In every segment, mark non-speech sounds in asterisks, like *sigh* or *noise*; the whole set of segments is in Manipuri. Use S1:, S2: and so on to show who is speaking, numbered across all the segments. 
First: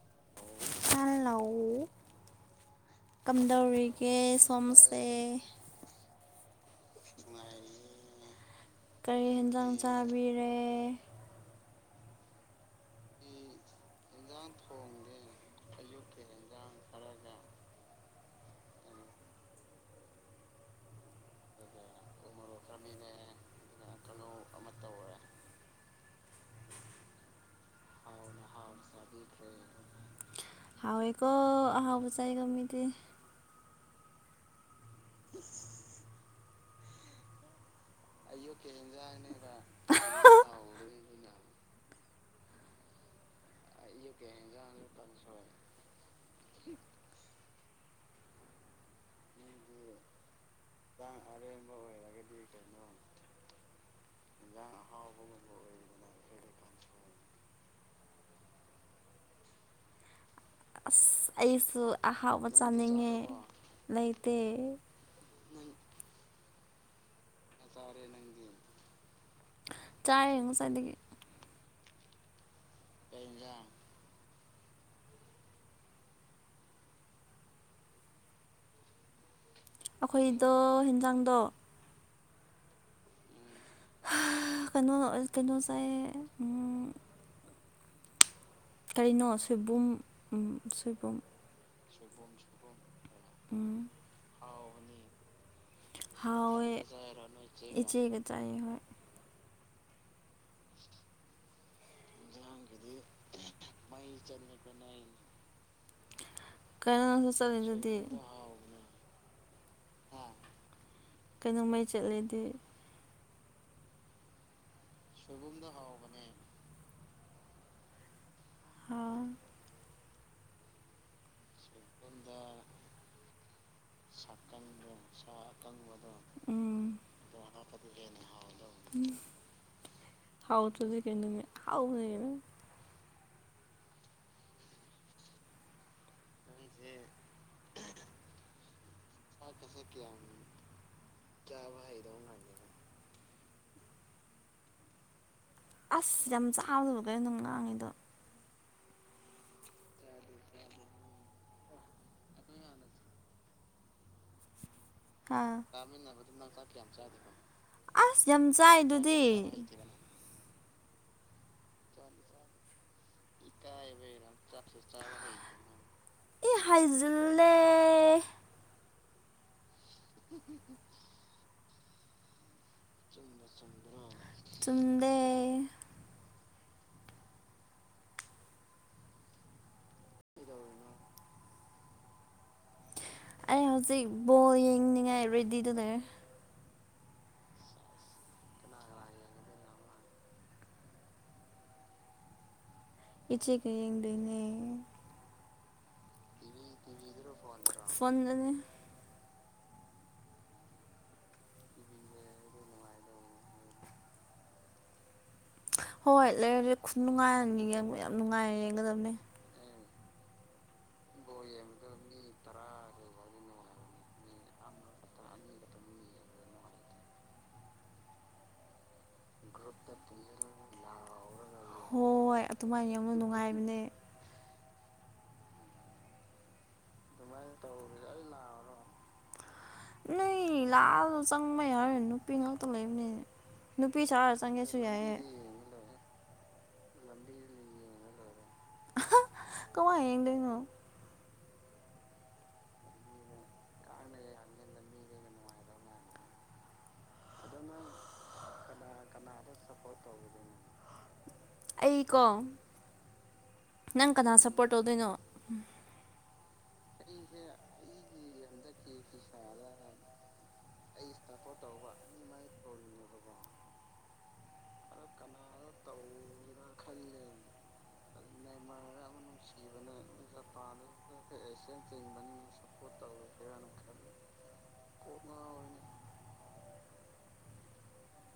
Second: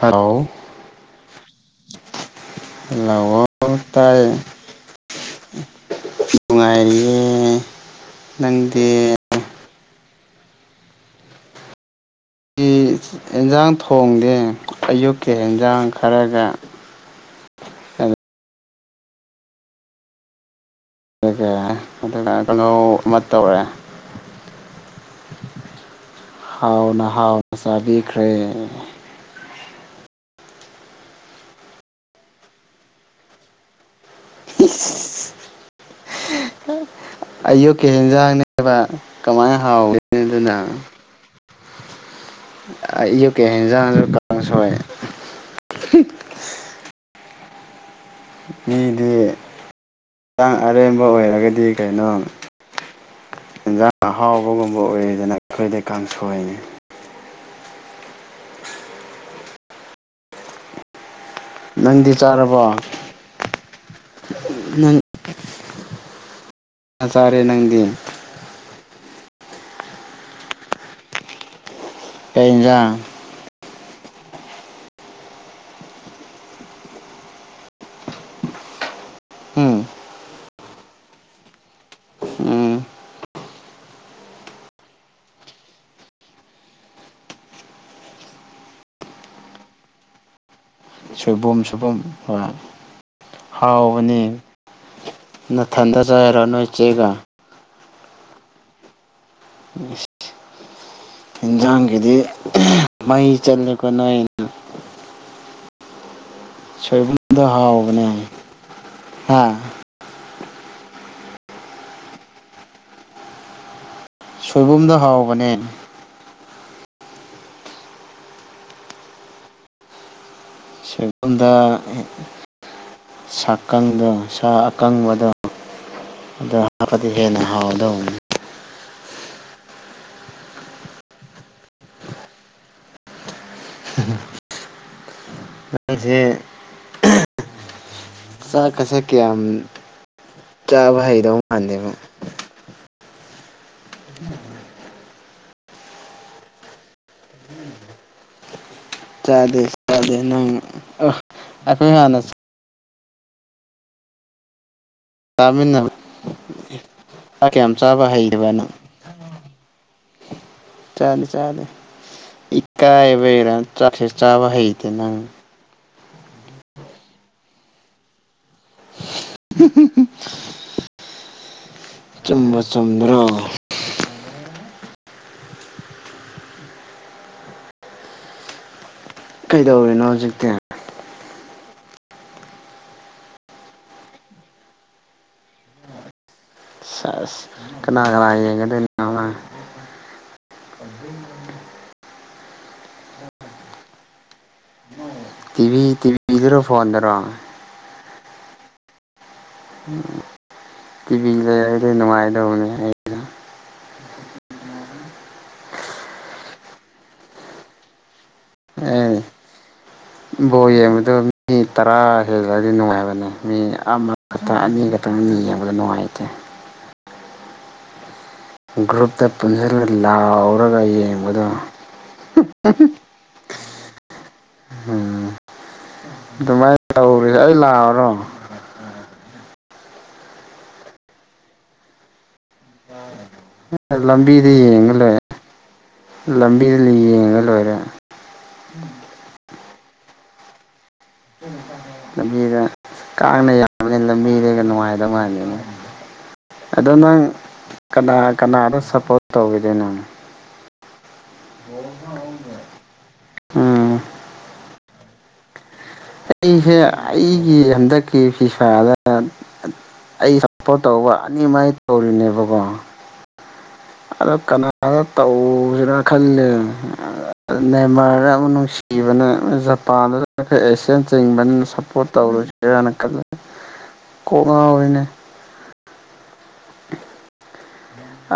S1: ꯍꯜꯂꯣ
S2: ꯍꯜꯂꯧ
S1: ꯍꯜꯂꯣ
S2: ꯀꯝꯗꯧꯔꯤꯒꯦ
S1: ꯇꯥꯏ
S2: ꯁꯣꯝꯁꯦ
S1: ꯅꯨꯡꯉꯥꯏꯔꯤꯌꯦ ꯅꯪꯗꯦ
S2: ꯆꯕꯤꯔꯦ
S1: ꯏ ꯍꯦꯟꯖꯥꯡ ꯊꯣꯡꯗꯦ ꯑꯌꯨꯛꯀꯤ ꯍꯦꯟꯖꯥꯡ ꯈꯔꯒ *unintelligible* ꯑꯃ ꯇꯧꯔꯦ ꯍꯥꯎꯅ ꯍꯥꯎꯅ ꯆꯥꯕꯤꯈ꯭ꯔꯦ
S2: ꯍꯥꯎꯋꯦꯀꯣ ꯑꯍꯥꯎꯕ ꯆꯥꯢꯀꯣ ꯃꯤꯗꯤ
S1: ꯏꯁ
S2: *unintelligible*
S1: ꯑꯌꯨꯛ ꯀꯦ ꯌꯦꯟꯖꯥꯡꯅꯦꯕ ꯀꯃꯥꯏꯅ ꯍꯥꯎꯒꯦ ꯑꯗꯨꯅ ꯑꯌꯨꯀꯤ ꯍꯦꯟꯖꯥꯡꯁꯨ ꯀꯥꯡꯁꯣꯏ ꯃꯤꯗꯤ ꯍꯦꯟꯖꯥꯡ ꯑꯔꯦꯝꯕ ꯑꯣꯏꯔꯒꯗꯤ ꯀꯩꯅꯣ ꯏꯟꯁꯥꯡ ꯑꯍꯥꯎꯕꯒꯨꯝꯕ ꯑꯣꯏꯔꯦꯗꯅ ꯑꯩꯈꯣꯏꯗꯤ ꯀꯥꯡꯁꯣꯏꯅꯤ
S2: ꯑꯁ ꯑꯩꯁꯨ
S1: ꯅꯪꯗꯤ
S2: ꯑꯍꯥꯎꯕ
S1: ꯆꯥꯔꯕꯣ
S2: ꯆꯥꯅꯤꯡꯉꯦ ꯂꯩꯇꯦ
S1: ꯅꯪ ꯆꯥꯔꯦ ꯅꯪꯗꯤ
S2: ꯆꯥꯔꯦ ꯉꯁꯥꯏꯗꯒꯤ
S1: ꯀꯩ ꯍꯤꯟꯖꯥꯡ ꯎꯝ
S2: ꯗꯣ ꯍꯤꯟꯖꯥꯡꯗꯣ
S1: ꯎꯝ
S2: ꯀꯩꯅꯣ ꯀꯩꯅꯣ ꯆꯥꯢꯌꯦ ꯑꯝ ꯀꯔꯤꯅꯣ ꯁꯣꯏꯕꯨꯝ
S1: ꯁꯣꯏꯕꯨꯝ ꯁꯣꯏꯕꯨꯝ ꯍꯣꯏ ꯍꯥꯎꯕꯅꯦ ꯅꯊꯟꯗ ꯆꯥꯏꯔꯣ ꯅꯣꯏ
S2: ꯍꯥꯎꯋꯦ
S1: ꯆꯦꯒ
S2: ꯏꯆꯦꯒ ꯆꯥꯏ ꯍꯣꯏ
S1: ꯍꯦꯟꯖꯥꯡꯒꯤꯗꯤ ꯃꯩ ꯆꯠꯂꯦꯀꯣ ꯅꯣꯏ
S2: ꯀꯩꯅꯣ ꯅꯪꯁꯨ
S1: ꯁꯣꯏꯕꯨꯝꯗꯣ
S2: ꯆꯠꯂꯤꯗꯨꯗꯤ
S1: ꯍꯥꯎꯕꯅꯦ ꯍꯥ
S2: ꯀꯩꯅꯣ ꯃꯩ ꯆꯠꯂꯦꯗꯤ
S1: ꯁꯣꯏꯕꯨꯝꯗꯣ ꯍꯥꯎꯕꯅꯦ
S2: ꯑꯥꯎ
S1: ꯁꯦꯒꯝꯗ ꯁꯥꯀꯪꯗꯣ ꯁꯥ ꯑꯀꯪꯕꯗꯣ ꯑꯗꯨ ꯍꯥꯞꯄꯗꯤ ꯍꯦꯟꯅ ꯍꯥꯎꯗ
S2: ꯍ ꯍꯥꯎꯇ꯭ꯔꯗꯤ ꯀꯩꯅꯣꯅꯦ ꯑꯍꯥꯎꯕꯅꯦ
S1: ꯅꯪꯁꯦ
S2: *inaudible*
S1: ꯆꯥꯛꯀꯁꯦ ꯀꯌꯥꯝ ꯆꯥꯕ ꯍꯩꯗꯧ ꯃꯥꯟꯗꯦꯕꯣ ꯎꯝ
S2: ꯑꯁ ꯌꯥꯝ ꯆꯥꯕ *unintelligible* ꯅꯪ ꯉꯥꯡꯉꯤꯗꯣ
S1: ꯆꯥꯗꯦ ꯆꯥꯗꯦ ꯅꯪ ꯑꯣ ꯑꯩꯈꯣꯏ ꯍꯥꯟꯅ
S2: ꯍꯥ
S1: ꯆꯥꯃꯤꯟꯅꯕ ꯆꯥꯛ ꯀꯌꯥꯝ ꯆꯥꯕ
S2: ꯑꯁ ꯌꯥꯝ
S1: ꯍꯩꯇꯕ ꯅꯪ
S2: ꯆꯥꯏꯗꯨꯗꯤ
S1: ꯆꯥꯗꯦ ꯆꯥꯗꯦ ꯏꯀꯥꯏꯕꯩꯔꯥ ꯆꯥꯛꯁꯦ ꯆꯥꯕ ꯍꯩꯇꯦ ꯅꯪ
S2: ꯑꯦ ꯍꯥꯏꯖꯤꯜꯂꯦ
S1: *unintelligible* ꯆꯨꯝꯕꯁ
S2: ꯆꯨꯝꯗꯦ
S1: ꯀꯩꯗꯧꯔꯤꯅꯣ ꯍꯧꯖꯤꯛꯇꯤ
S2: ꯑꯩ ꯍꯧꯖꯤꯛ ꯕꯣꯜ ꯌꯦꯡꯅꯤꯡꯉꯥꯏ ꯔꯦꯗꯤꯗ ꯂꯩꯔꯦ
S1: ꯁꯦꯁ ꯀꯅꯥ ꯀꯅꯥ ꯌꯦꯡꯒꯗꯣꯢꯅꯣ ꯅꯣꯢ *inaudible*
S2: ꯏꯆꯦ ꯀ ꯌꯦꯡꯗꯣꯢꯅꯦ
S1: ꯇꯤꯕꯤ ꯇꯤꯕꯤꯗꯔꯣ ꯐꯣꯟꯗꯔꯣ
S2: *unintelligible*
S1: ꯎ ꯇꯤꯚꯤ ꯂꯩꯔꯗꯤ ꯅꯨꯡꯉꯥꯏꯗꯧꯕꯅꯦ ꯑꯩꯅ
S2: ꯍꯣꯏ ꯂꯩꯔ ꯈꯨꯅꯨꯡꯉꯥꯏꯅꯤ ꯌꯦꯡ ꯌꯥꯝ ꯅꯨꯡꯉꯥꯏꯅ ꯌꯦꯡꯒꯗꯕꯅꯦ
S1: ꯑꯦ ꯕꯣꯜ ꯌꯦꯡꯕꯗ ꯃꯤ ꯇꯔꯥ ꯍꯦꯜꯂꯗꯤ ꯅꯨꯡꯉꯥꯏꯒꯗꯕꯅꯦ ꯃꯤ ꯑꯃ ꯈꯛꯇꯪ ꯑꯅꯤ ꯈꯛꯇꯪ ꯃꯤ ꯌꯦꯡꯕꯗꯣ ꯅꯨꯡꯉꯥꯏꯇꯦ ꯒ꯭ꯔꯨꯞꯇ ꯄꯨꯟꯁꯤꯜꯂꯒ ꯂꯥꯎꯔꯒ ꯌꯦꯡꯕꯗꯣ
S2: ꯅꯦ
S1: ꯎꯝ ꯑꯗꯨꯃꯥꯏꯅ ꯇꯧꯔꯁꯦ ꯑꯩ ꯂꯥꯛꯑꯣꯔꯣ
S2: ꯅꯣꯏ ꯂꯥꯛꯑꯒ ꯆꯪꯕ ꯍꯥꯏꯔꯣꯏ ꯅꯨꯄꯤ ꯉꯥꯛꯇ ꯂꯩꯕꯅꯦ ꯅꯨꯄꯤ ꯁꯥꯔ
S1: ꯂꯝꯕꯤꯗ
S2: ꯆꯪꯉꯦꯁꯨ
S1: ꯌꯦꯡꯉ
S2: ꯌꯥꯏꯌꯦ
S1: ꯂꯣꯏꯔꯦ ꯂꯝꯕꯤꯗ ꯌꯦꯡꯉꯒ ꯂꯣꯏꯔꯦ
S2: ꯀꯃꯥꯏ ꯌꯦꯡꯗꯣꯏꯅꯣ
S1: ꯂꯝꯕꯤꯗ ꯀꯥꯡꯅ ꯌꯥꯕꯅꯤꯅ ꯂꯝꯕꯤꯗꯩꯒ ꯅꯨꯡꯉꯥꯏꯗꯕ ꯃꯥꯂꯦꯅꯦ ꯑꯗꯣ ꯅꯪ ꯀꯅꯥ ꯀꯅꯥꯗꯣ ꯁꯞꯄꯣꯔꯠ ꯇꯧꯋꯤꯗꯣꯏ ꯅꯪ
S2: ꯑꯩꯀꯣ
S1: ꯎꯝ
S2: ꯅꯪ ꯀꯅꯥ ꯁꯞꯄꯣꯔꯠ ꯇꯧꯗꯣꯏꯅꯣ
S1: ꯑꯩꯁꯦ ꯑꯩꯒꯤ ꯍꯟꯗꯛꯀꯤ ꯐꯤꯐꯥꯗ ꯑꯩ ꯁꯞꯄꯣꯔꯠ ꯇꯧꯕ ꯑꯅꯤꯃꯛ ꯑꯩ ꯇꯧꯔꯤꯅꯦꯕꯀꯣ ꯑꯗꯣ ꯀꯅꯥꯗ ꯇꯧꯁꯤꯔ ꯈꯜꯂꯦ ꯑꯗꯨꯅꯦ ꯃꯥꯔꯛ ꯑꯃꯨꯛ ꯅꯨꯡꯁꯤꯕꯅ ꯖꯄꯥꯟꯗꯈꯁꯤ ꯆꯦꯟ ꯆꯤꯡꯕꯅꯤꯅ ꯁꯞꯄꯣꯔꯠ ꯇꯧꯔꯨꯁꯤꯔꯅ ꯀꯣꯛ ꯉꯥꯎꯔꯤꯅꯦ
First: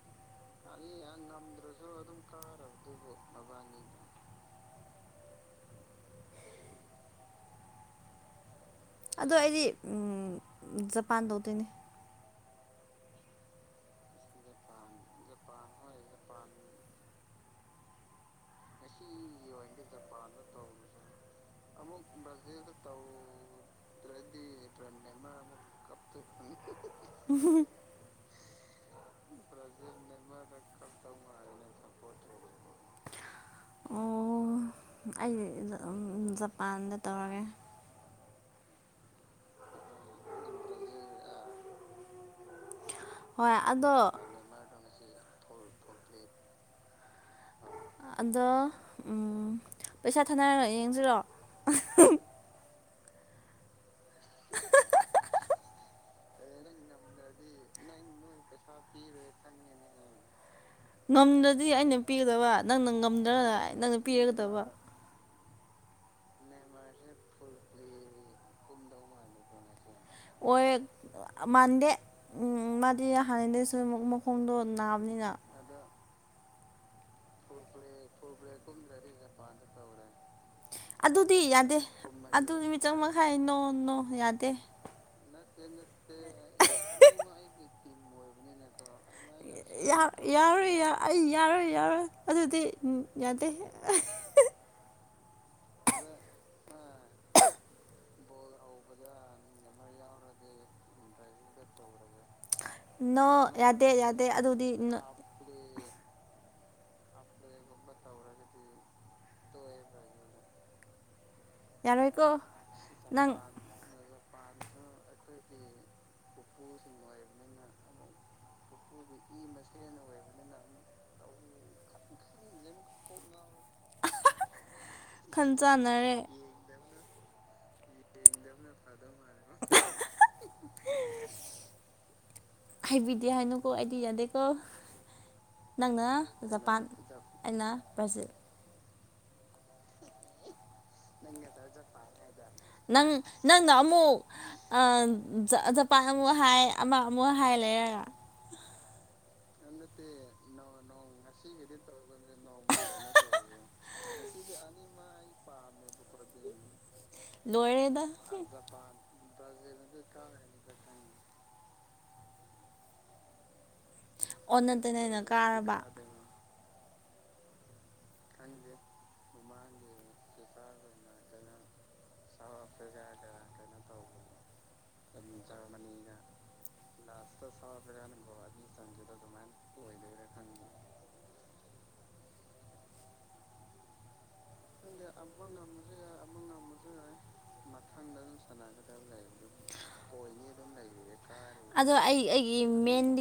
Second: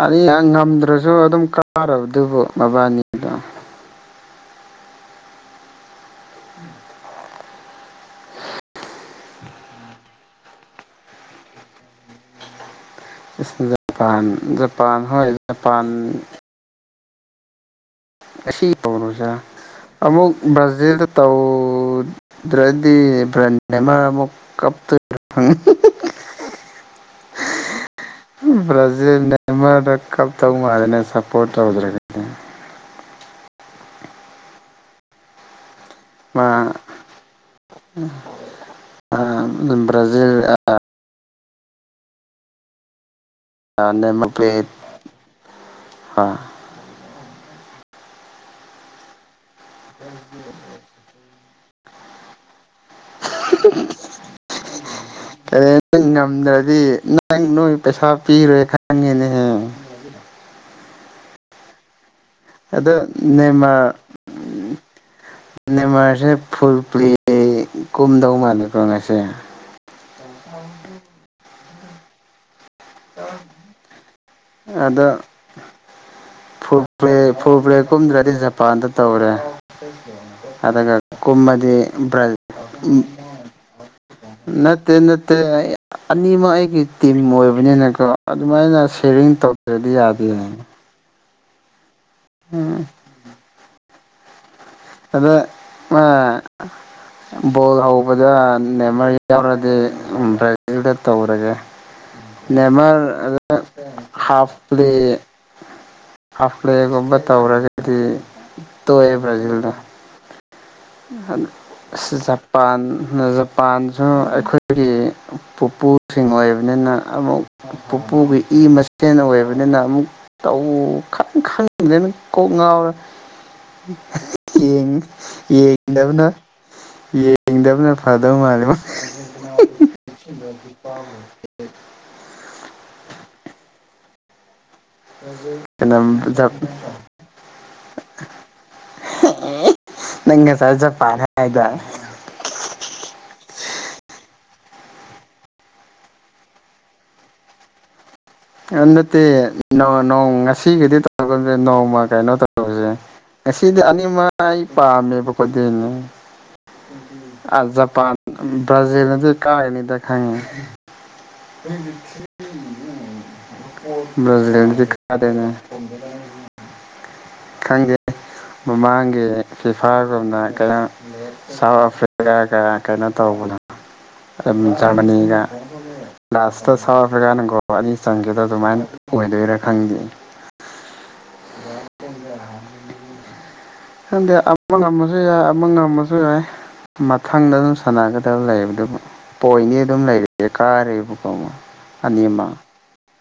S1: ꯑꯥ ꯑꯅꯤ ꯉꯝꯗ꯭ꯔꯁꯨ ꯑꯗꯨꯝ ꯀꯥꯔꯕ ꯑꯗꯨꯕꯨ ꯃꯕꯥꯅꯤꯗꯣ
S2: ꯑꯗꯣ ꯑꯩꯗꯤ ꯖꯄꯥꯟ ꯇꯧꯗꯣꯏꯅꯦ
S1: ꯖꯄꯥꯟ ꯖꯄꯥꯟ ꯍꯣꯏ ꯖꯄꯥꯟ ꯉꯁꯤ ꯇꯧꯔꯁꯤꯔ ꯑꯃꯃꯨꯛ ꯕ꯭ꯔꯥꯖꯤꯜꯗ ꯇꯧ ꯗ꯭ꯔꯗꯤ *unintelligible* ꯃꯥ ꯑꯃꯨꯛ ꯀꯥꯞꯇꯣꯏꯅꯦ ꯈꯪꯉꯦ ꯕ꯭ꯔꯥꯖꯤꯜ ꯅꯦꯃꯥꯔꯗꯣ ꯀꯞꯇꯣꯏ ꯃꯥꯂꯤꯅꯦ ꯁꯄꯣꯔꯠ ꯇꯧꯗ꯭ꯔꯗꯤ
S2: ꯑꯣ ꯑꯩꯅ
S1: ꯃꯥ
S2: ꯖꯄꯥꯟꯗ ꯇꯧꯔꯒꯦ
S1: ꯑꯥ ꯕ꯭ꯔꯥꯖꯤꯜ ꯑꯥ
S2: ꯍꯣꯏ ꯑꯗꯣ
S1: ꯅꯦꯝꯃꯥ ꯄꯦꯠ
S2: ꯑꯗꯣ ꯎꯝ ꯄꯩꯁꯥ ꯊꯥꯅꯔꯅ ꯌꯦꯡꯁꯤꯔꯣ *unintelligible*
S1: *unintelligible* *unintelligible* ꯅꯪ ꯉꯝꯗ꯭ꯔꯗꯤ ꯅꯪ ꯅꯣꯏ ꯄꯩꯁꯥ ꯄꯤꯔꯣꯏ ꯈꯪꯉꯦꯅꯦꯍꯦ *unintelligible*
S2: ꯉꯝꯗ꯭ꯔꯗꯤ ꯑꯩꯅ ꯄꯤꯒꯗꯕ ꯅꯪꯅ
S1: ꯑꯗꯣ
S2: ꯉꯝꯗ꯭ꯔꯒꯅ ꯅꯪꯅ ꯄꯤꯔꯒꯗꯕ
S1: ꯃꯅꯦꯃꯔꯁꯦ ꯐꯨꯜ ꯄ꯭ꯂꯦ ꯀꯨꯝꯗꯧ ꯃꯥꯜꯂꯦꯀꯣ ꯉꯁꯤ
S2: ꯑꯣꯏ ꯃꯥꯟꯗꯦ ꯎꯝ ꯃꯥꯗꯤ ꯍꯥꯟꯅꯗꯩꯁꯨ ꯑꯃꯨꯛ ꯃꯈꯣꯡꯗꯣ
S1: ꯑꯗꯣ
S2: ꯅꯥꯕꯅꯤꯅ
S1: ꯐꯨꯜ ꯄ꯭ꯂꯦ ꯐꯨꯜ ꯄ꯭ꯂꯦ ꯀꯨꯝꯗ꯭ꯔꯗꯤ ꯖꯄꯥꯟꯗ ꯇꯧꯔꯦ ꯑꯗꯨꯒ
S2: ꯑꯗꯨꯗꯤ ꯌꯥꯗꯦ
S1: ꯀꯨꯝꯃꯗꯤ
S2: ꯑꯗꯨ ꯃꯤꯆꯪ ꯃꯤꯈꯥꯏ ꯅꯣ ꯅꯣ ꯌꯥꯗꯦ
S1: ꯅꯠꯇꯦ ꯅꯠꯇꯦ ꯑꯅꯤꯃꯛ ꯑꯩꯒꯤ ꯇꯤꯝ ꯑꯣꯏꯕꯅꯤꯅꯀꯣ ꯑꯗꯨꯃꯥꯏꯅ ꯁꯤꯌꯔꯤꯡ ꯇꯧꯗꯗꯤ ꯌꯥꯗꯦ
S2: ꯌꯥꯔꯣꯏ ꯑꯩ ꯌꯥꯔꯣꯏ ꯌꯥꯔꯣꯏ ꯑꯗꯨꯗꯤ
S1: ꯎꯝ
S2: ꯌꯥꯗꯦ
S1: ꯑꯗ ꯃꯥ ꯕꯣꯜ ꯍꯧꯕꯗ ꯅꯦꯃꯔꯤ ꯌꯥꯎꯔꯗꯤ ꯕ꯭ꯔꯥꯖꯤꯜꯗ ꯇꯧꯔꯒꯦ
S2: *inaudible* ꯅꯣ
S1: ꯅꯦꯃꯔ
S2: ꯌꯥꯗꯦ
S1: *unintelligible*
S2: ꯌꯥꯗꯦ
S1: ꯍꯥꯐ
S2: ꯑꯗꯨꯗꯤ
S1: ꯄ꯭ꯂꯦ ꯍꯥ ꯄ꯭ꯂꯦꯒꯨꯝꯕ ꯇꯧꯔꯒꯗꯤ ꯇꯣꯛꯑꯦ ꯕ꯭ꯔꯥꯖꯤꯜꯅ ꯑꯁ
S2: ꯌꯥꯔꯣꯏꯀꯣ
S1: ꯖꯄꯥꯟꯅ
S2: ꯅꯪ
S1: ꯖꯄꯥꯟꯁꯨ ꯑꯩꯈꯣꯏꯒꯤ ꯄꯨꯄꯨꯁꯤꯡ ꯑꯣꯏꯕꯅꯤꯅ ꯑꯃꯨꯛ ꯄꯨꯄꯨꯒꯤ ꯏ ꯃꯁꯦꯟ ꯑꯣꯏ ꯂꯣꯢꯅꯅ ꯑꯃꯨꯛ ꯇꯧ ꯈꯪꯗ꯭ꯔꯦꯅꯦ ꯀꯣꯛ ꯉꯥꯎꯔ
S2: *inaudible*
S1: ꯌꯦꯡ
S2: ꯈꯟ ꯆꯥꯟꯅꯔꯦ
S1: ꯌꯦꯡꯗꯕꯅ ꯌꯦꯡꯗꯕꯅ ꯐꯗꯕ ꯃꯥꯜꯂꯤ ꯃꯥ *unintelligible* *unintelligible*
S2: ꯍꯥꯏꯕꯤꯗꯦ ꯍꯥꯏꯅꯨꯀꯣ ꯑꯩꯗꯤ ꯌꯥꯗꯦꯀꯣ ꯅꯪꯅ ꯖꯄꯥꯟ ꯑꯩꯅ ꯕ꯭ꯔꯥꯖꯤꯜ
S1: *unintelligible* ꯅꯪ ꯉꯁꯥꯏ ꯆꯠ
S2: ꯅꯪ ꯅꯪꯅ ꯑꯃꯨꯛ ꯑꯃꯨꯛ ꯑ ꯖꯄꯥꯟ ꯑꯃꯨꯛ ꯍꯥꯏ ꯑꯃ ꯑꯃꯨꯛ ꯍꯥꯏ ꯂꯩꯔꯒ
S1: ꯑꯗꯨ ꯅꯠꯇꯦ ꯅꯣ ꯅꯣ ꯉꯁꯤꯒꯤꯗꯤ ꯇꯧꯔꯒꯨꯝꯁꯦ ꯅꯣꯡꯃ ꯀꯩꯅꯣ ꯇꯧꯔꯁꯦ ꯉꯁꯤꯗꯤ ꯑꯅꯤꯃꯛ ꯑꯩ ꯄꯥꯝꯃꯦꯕ ꯍꯣꯗꯦꯟꯅꯦ
S2: *inaudible*
S1: ꯑ
S2: ꯂꯣꯏꯔꯦꯗ
S1: ꯖꯄꯥꯟ ꯕ꯭ꯔꯥꯖꯤꯜ ꯑꯗꯨ ꯀꯥꯥꯏꯒꯅꯤꯗ ꯈꯪꯉꯦ *unintelligible*
S2: ꯑꯣꯟꯅ ꯇꯩꯅꯅ ꯀꯥꯔꯕ
S1: *unintelligible* ꯈꯪꯗꯦ ꯃꯃꯥꯡꯒꯤ ꯐꯤꯐꯥꯒꯨꯝꯅ ꯀꯌꯥ ꯁꯥꯎꯠ ꯑꯐ꯭ꯔꯤ ꯒ ꯀꯩꯅꯣ ꯇꯧꯕꯅ ꯑꯗꯨꯝ ꯖꯔꯃꯅꯤꯒ ꯂꯥꯁꯇ ꯁꯥꯎꯠ ꯑꯐ꯭ꯔꯤꯀꯥꯅ ꯒꯣꯜ ꯑꯅꯤ ꯆꯟꯒꯤꯕꯗꯣ ꯑꯗꯨꯃꯥꯏꯅ ꯑꯣꯏꯗꯣꯏꯔ ꯈꯪꯗꯦ *inaudible* ꯈꯪꯗꯦ ꯑ ꯑꯃ ꯉꯝꯃꯁꯨ ꯌꯥꯏ ꯑꯃ ꯉꯝꯃꯁꯨ ꯌꯥꯏ ꯃꯊꯪꯗ ꯑꯗꯨꯝ ꯁꯥꯟꯅꯒꯗꯕ ꯂꯩꯕꯗꯨꯕꯨ ꯄꯣ ꯍꯣꯏꯅꯤ ꯑꯗꯨꯝ ꯂꯩꯔꯦ ꯀꯥꯔꯦꯕꯀꯣ ꯃꯨꯛ ꯑꯅꯤꯃ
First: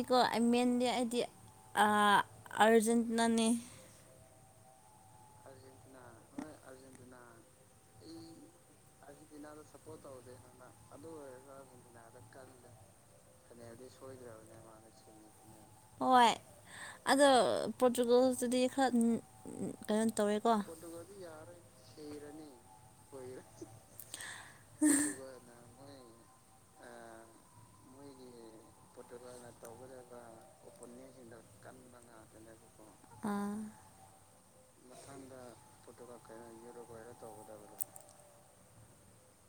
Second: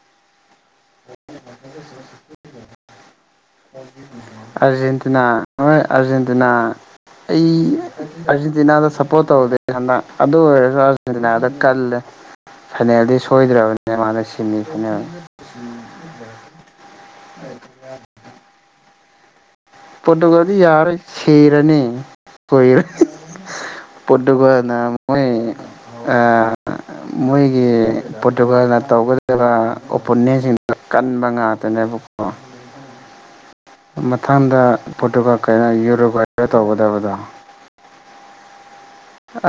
S2: ꯀꯣ ꯃꯦꯟꯗꯤ ꯑꯩꯗꯤ ꯑ ꯑꯥꯔꯖꯦꯟꯇꯤꯅꯥꯅꯦ
S1: ꯑꯔꯖꯦꯟꯇꯤꯅꯥ ꯍꯣꯏ ꯑꯔꯖꯦꯟꯇꯤꯅꯥ ꯑꯩ ꯑꯔꯖꯦꯟꯇꯤꯅꯥꯗ ꯁꯞ ꯄꯣꯠ ꯇꯧꯗꯦ ꯍꯟꯗꯛ ꯑꯗꯨ ꯑꯣꯏꯔꯁꯨ ꯑꯥꯔꯖꯦꯟꯇꯤꯅꯥꯗ ꯀꯜꯂꯦ ꯐꯥꯏꯅꯦꯜꯗꯤ ꯁꯣꯏꯗ꯭ꯔꯕꯅꯦ ꯃꯥ ꯑ ꯁꯤꯟꯃꯤ ꯐꯅ꯭ꯌꯥꯝ
S2: ꯍꯣꯏ ꯑꯗꯣ ꯄꯣꯇꯨꯒꯜꯁꯇꯗꯤ ꯈ꯭ꯔ
S1: ꯄꯣꯔꯇꯨꯒꯜꯗꯤ ꯌꯔꯔꯣꯏ ꯁꯤꯔꯅꯤ ꯀꯨꯏꯔꯦ *unintelligible* ꯄꯣꯠ ꯄꯔꯣꯇꯨꯒꯜꯅ ꯃꯣꯏ ꯑ ꯃꯣꯏꯒꯤ ꯄꯣꯔꯇꯨꯒꯜꯅ ꯇꯧꯒꯗꯕ ꯑꯣꯄꯣꯅꯦꯟꯁꯤꯡꯗꯨ ꯀꯟꯕ ꯉꯥꯛꯇꯅꯦꯕꯀꯣ
S2: ꯑꯥ
S1: ꯃꯊꯪꯗ ꯄꯣꯇꯨꯒꯜ ꯀꯌꯥ ꯌꯨꯔꯣꯒꯔ ꯇꯧꯒꯗꯕꯗꯣ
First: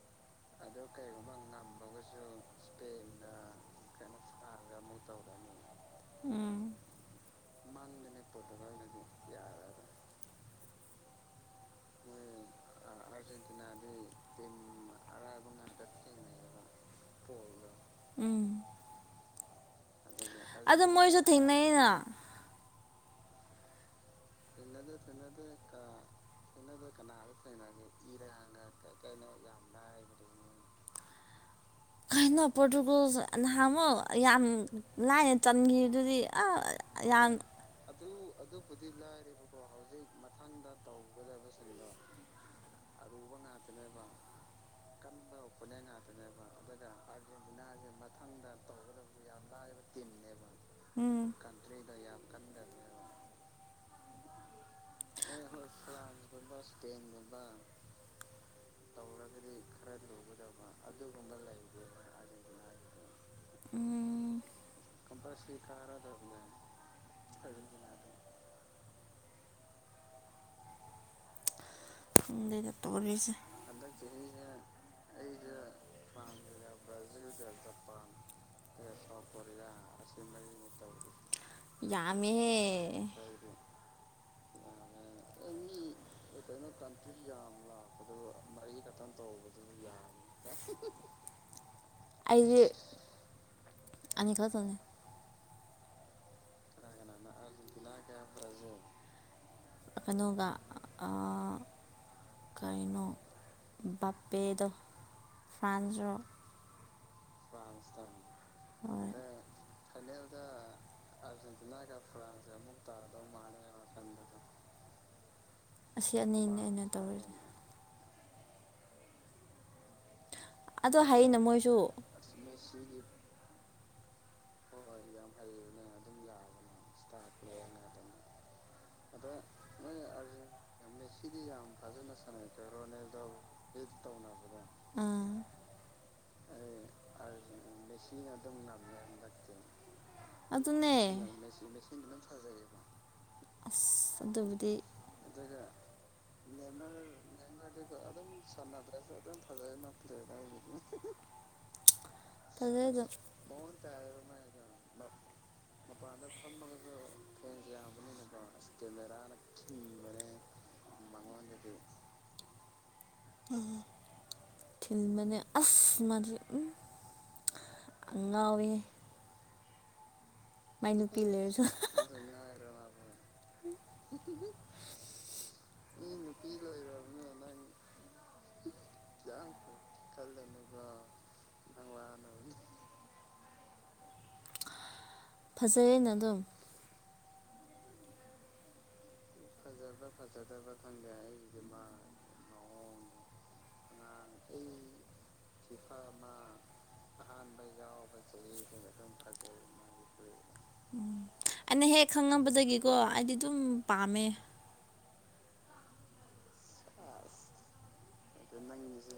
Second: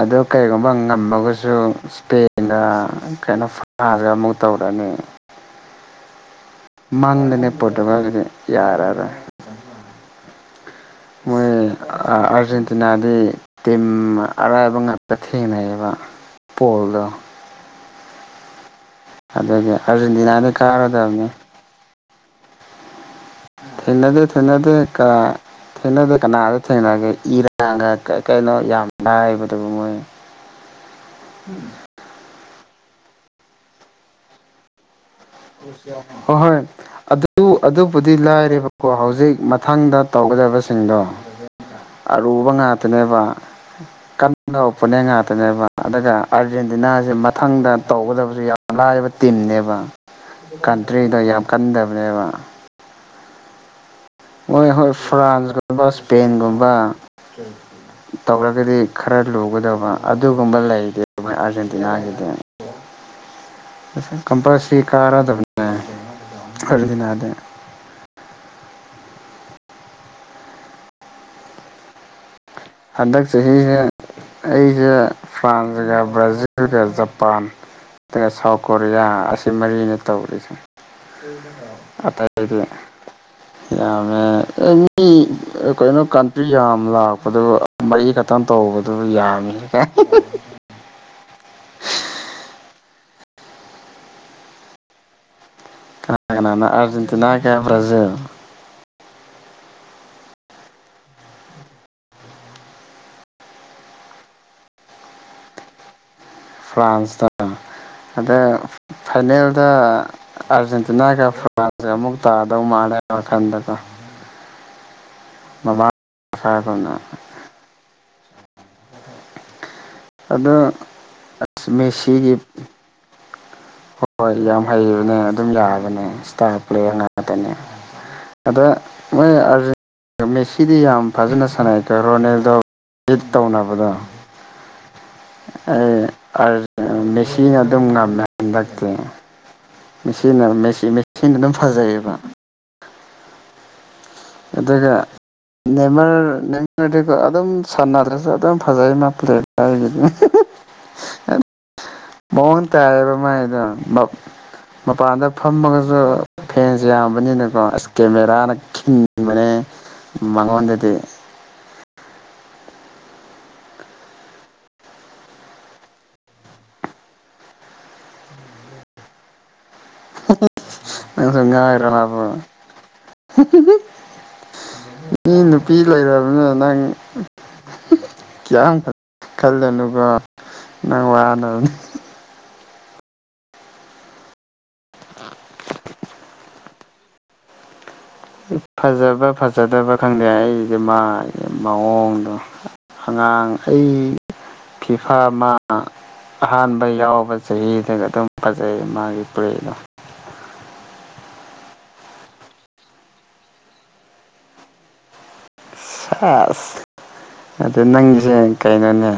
S1: ꯑꯗꯨ ꯀꯔꯤꯒꯨꯝꯕ ꯉꯝꯃꯒꯁꯨ ꯁ꯭ꯄꯦꯟꯅ ꯀꯩꯅꯣ ꯐꯥꯔꯥ ꯃꯨꯛ ꯇꯧꯔꯅꯤ
S2: *inaudible* ꯎꯝ
S1: ꯃꯥꯡꯗꯅꯦ ꯄꯣꯠꯇꯨꯒꯜꯗꯤꯗꯤ ꯌꯥꯔꯔꯣꯏ ꯃꯣꯏ ꯑ ꯑꯥꯔꯖꯦꯟꯇꯤꯅꯥꯗꯤ ꯇꯤꯝ ꯑꯔꯥꯏꯕ ꯉꯥꯛꯇ ꯊꯦꯡꯅꯩꯌꯦꯕ ꯄꯣꯜꯗ
S2: ꯎꯝ
S1: ꯑꯗꯅꯤ ꯑꯥꯔꯖꯦꯟꯇꯤꯅꯥꯅ
S2: ꯑꯗꯣ ꯃꯣꯏꯁꯨ
S1: ꯀꯥꯔꯗꯝꯅꯦ
S2: ꯊꯦꯡꯅꯩꯩꯅ
S1: ꯊꯦꯡꯅꯗꯦ ꯊꯦꯡꯅꯗꯦ ꯀ ꯊꯦꯡꯅꯗꯦ ꯀꯅꯥꯗ ꯊꯦꯡꯅꯒꯦ ꯏꯔꯥꯟꯀꯒ ꯀ ꯀꯩꯅꯣ ꯌꯥꯝ ꯍꯥꯏ ꯑꯗꯨꯕꯨ ꯃꯣꯏ
S2: *inaudible*
S1: ꯎꯝ
S2: ꯀꯩꯅꯣ ꯄꯣꯔꯇꯨꯒꯣꯜꯁ ꯅꯍꯥꯟꯃꯨꯛ ꯌꯥꯝ ꯂꯥꯏꯅ ꯆꯟꯈꯤꯕꯗꯨꯗꯤ
S1: ꯍꯣꯏ
S2: ꯑꯥ
S1: ꯍꯣꯏ
S2: ꯌꯥꯝ
S1: ꯑꯗꯨ ꯑꯗꯨꯕꯨꯗꯤ ꯂꯥꯏꯔꯦꯕꯀꯣ ꯍꯧꯖꯤꯛ ꯃꯊꯪꯗ ꯇꯧꯒ ꯗꯕꯁꯤꯡꯗꯣ ꯑꯔꯨꯕ ꯉꯥꯛꯇꯅꯦꯕ ꯀꯟꯅ ꯎꯄꯦꯅꯤꯡꯉꯥꯛ ꯗꯨꯅꯦꯕ ꯑꯗꯨꯒ ꯑꯥꯔꯖꯦꯟꯇꯤꯅꯥꯁꯦ ꯃꯊꯪꯗ ꯇꯧꯒꯗꯕꯁꯦ ꯌꯥꯝꯅ ꯂꯥꯏꯕ ꯇꯤꯝꯅꯦꯕ ꯀꯟꯇ꯭ꯔꯤꯗ
S2: ꯎꯝ
S1: ꯌꯥꯝ ꯀꯟꯗꯕꯅꯦꯕ ꯍꯣꯏ ꯍꯣꯏ ꯐ꯭ꯔꯥꯟꯁꯀꯨꯝꯕ ꯏꯁꯄꯦꯟꯒꯨꯝꯕ ꯇꯧꯔꯒꯗꯤ ꯈꯔ ꯂꯨꯒꯗꯕ ꯑꯗꯨꯒꯨꯝꯕ ꯂꯩꯗꯦ ꯑꯩꯈꯣꯏ ꯑꯥꯔꯖꯦꯟꯇꯤꯅꯥꯒꯤꯗꯤ
S2: *inaudible*
S1: ꯀꯝꯄꯜꯁꯔꯤ ꯀꯥꯔꯗꯕꯅꯦ ꯑꯥꯔꯖꯦꯟꯇꯤꯅꯗꯤ
S2: *inaudible* ꯈꯪꯗꯦꯗ
S1: ꯍꯟꯗꯛ
S2: ꯇꯧꯔꯤꯁꯦ
S1: ꯆꯍꯤꯁꯦ ꯑꯩꯁꯦ ꯐ꯭ꯔꯥꯟꯁꯒ ꯕ꯭ꯔꯥꯖꯤꯜꯒ ꯖꯄꯥꯟ ꯑꯗꯨꯒ ꯁꯥꯎꯠ ꯀꯣꯔꯤꯌꯥ ꯑꯁꯤ ꯃꯔꯤꯅꯦ ꯇꯧꯔꯤꯁꯦ
S2: ꯌꯥꯝꯃꯦꯍꯦ
S1: ꯑꯇꯩꯗꯤ ꯌꯥꯝꯃꯦ ꯑꯦꯅꯤ ꯀꯩꯅꯣ ꯀꯟꯇ꯭ꯔꯤ ꯌꯥꯝ ꯂꯥꯛꯄꯗꯨ ꯃꯔꯤ ꯈꯛꯇꯪ ꯇꯧꯕꯗꯨ ꯌꯥꯝꯃꯤ
S2: ꯑꯩꯒꯤ ꯑꯅꯤꯈꯛꯇꯅꯤ
S1: ꯀꯅꯥ ꯀꯅꯥꯅꯣ ꯑꯔꯖꯦꯟꯇꯤꯅꯥ ꯀꯌꯥ ꯕ꯭ꯔꯥꯖꯤꯜ
S2: ꯀꯩꯅꯣꯒ ꯑꯥ ꯀꯩꯅꯣ ꯕꯞꯄꯦꯗꯣ ꯐ꯭ꯔꯥꯟꯁꯂꯣ
S1: *unintelligible* ꯍꯟꯗꯛ
S2: ꯍꯣꯏ
S1: ꯐꯥꯏꯅꯦꯜꯗ ꯑꯥꯔꯖꯦꯟꯇꯤꯅꯥꯒ ꯐ꯭ꯔꯥꯟꯁꯀ ꯑꯃꯨꯛ ꯇꯥꯗꯧ ꯃꯥꯂꯦ *unintelligible*
S2: ꯑꯁꯤ ꯑꯅꯤꯅꯦ ꯑꯩꯅ ꯇꯧꯔꯤꯁ
S1: ꯑꯗꯣ
S2: ꯍꯩꯅ
S1: ꯑꯁ
S2: ꯃꯣꯏꯁꯨ
S1: ꯃꯦꯁꯤꯒꯤ ꯍꯣꯏ ꯌꯥꯝ ꯍꯩꯕꯅꯦ ꯑꯗꯨꯝ ꯌꯥꯕꯅꯦ ꯏꯁꯇꯥꯔ ꯄ꯭ꯂꯦꯌꯔ ꯉꯥꯛꯇꯅꯦ ꯑꯗ ꯃꯣꯏ ꯑꯥꯔꯖꯦꯟ ꯃꯦꯁꯤꯗꯤ ꯌꯥꯝ ꯐꯖꯅ ꯁꯥꯟꯅꯩꯀꯣ ꯔꯣꯅꯦꯜꯗꯣ ꯇꯧꯅꯕꯗꯣ
S2: ꯑꯥ
S1: ꯃꯦꯆꯤꯟ ꯑꯗꯨꯝ ꯉꯝꯃꯦ ꯍꯟꯗꯛꯇꯤ ꯃꯦꯁꯤꯅ ꯃꯦꯁꯤ
S2: ꯑꯗꯨꯅꯦ
S1: ꯃꯦꯁꯤꯅ ꯑꯗꯨꯝ ꯐꯖꯩꯌꯦꯕ
S2: ꯑꯁ ꯑꯗꯨꯕꯨꯗꯤ
S1: ꯑꯗꯨꯒ ꯅꯦꯃꯔ ꯅꯃꯔꯗꯤꯒꯣ ꯑꯗꯨꯝ ꯁꯥꯟꯅꯗ꯭ꯔꯁꯨ ꯑꯗꯨꯝ ꯐꯖꯩ ꯃꯥꯄ꯭ꯂꯦꯒꯤꯅꯤ *unintelligible*
S2: ꯐꯖꯩ ꯑꯗꯨꯝ
S1: ꯃꯥꯏꯗꯣ ꯃꯄꯥꯟꯗ ꯐꯝꯃꯒꯁꯨ ꯐꯦꯟꯁ ꯌꯥꯝꯕꯅꯤꯅꯀꯣ ꯑꯁ ꯀꯦꯃꯦꯔꯥꯅ ꯈꯤꯟꯕꯅꯦ ꯃꯉꯣꯟꯗꯗꯤ
S2: ꯎꯝ ꯊꯤꯟꯕꯅꯦ ꯑꯁ ꯃꯗꯨ ꯎꯝ ꯑꯉꯥꯎꯋꯤꯍꯦ
S1: *unintelligible*
S2: ꯂꯩꯔꯁꯨ
S1: ꯉꯥꯎꯔꯤꯕ ꯃꯤ ꯅꯨꯄꯤ ꯂꯩꯔꯕꯅꯤ ꯅꯪ ꯀꯌꯥꯝ ꯈꯜ ꯈꯜꯂꯅꯨꯕ ꯅꯪ ꯋꯥꯅꯕꯅꯤ
S2: ꯐꯖꯩꯅ ꯑꯗꯨꯝ
S1: ꯐꯖꯕ ꯐꯖꯗꯕ ꯈꯪꯗꯦ ꯑꯩꯗꯤ ꯃꯥꯒꯤ ꯃꯑꯣꯡꯗꯣ ꯑꯉꯥꯡ ꯑꯩ ꯐꯤꯐꯥ ꯑꯃ ꯑꯍꯥꯟꯕ ꯌꯥꯎꯕ ꯆꯍꯤ ꯁꯤꯅ ꯑꯗꯨꯝ ꯐꯖꯩ ꯃꯥꯒꯤ ꯄ꯭ꯔꯦꯗꯣ
S2: ꯎꯝ ꯑꯩꯅ ꯍꯦꯛ ꯈꯪꯉꯝꯕꯗꯒꯤꯀꯣ ꯑꯩꯗꯤ ꯑꯗꯨꯝ ꯄꯥꯝꯃꯦ
S1: ꯁꯥꯁ ꯑꯗꯨ ꯅꯪꯁꯦ ꯀꯩꯅꯣꯅꯦ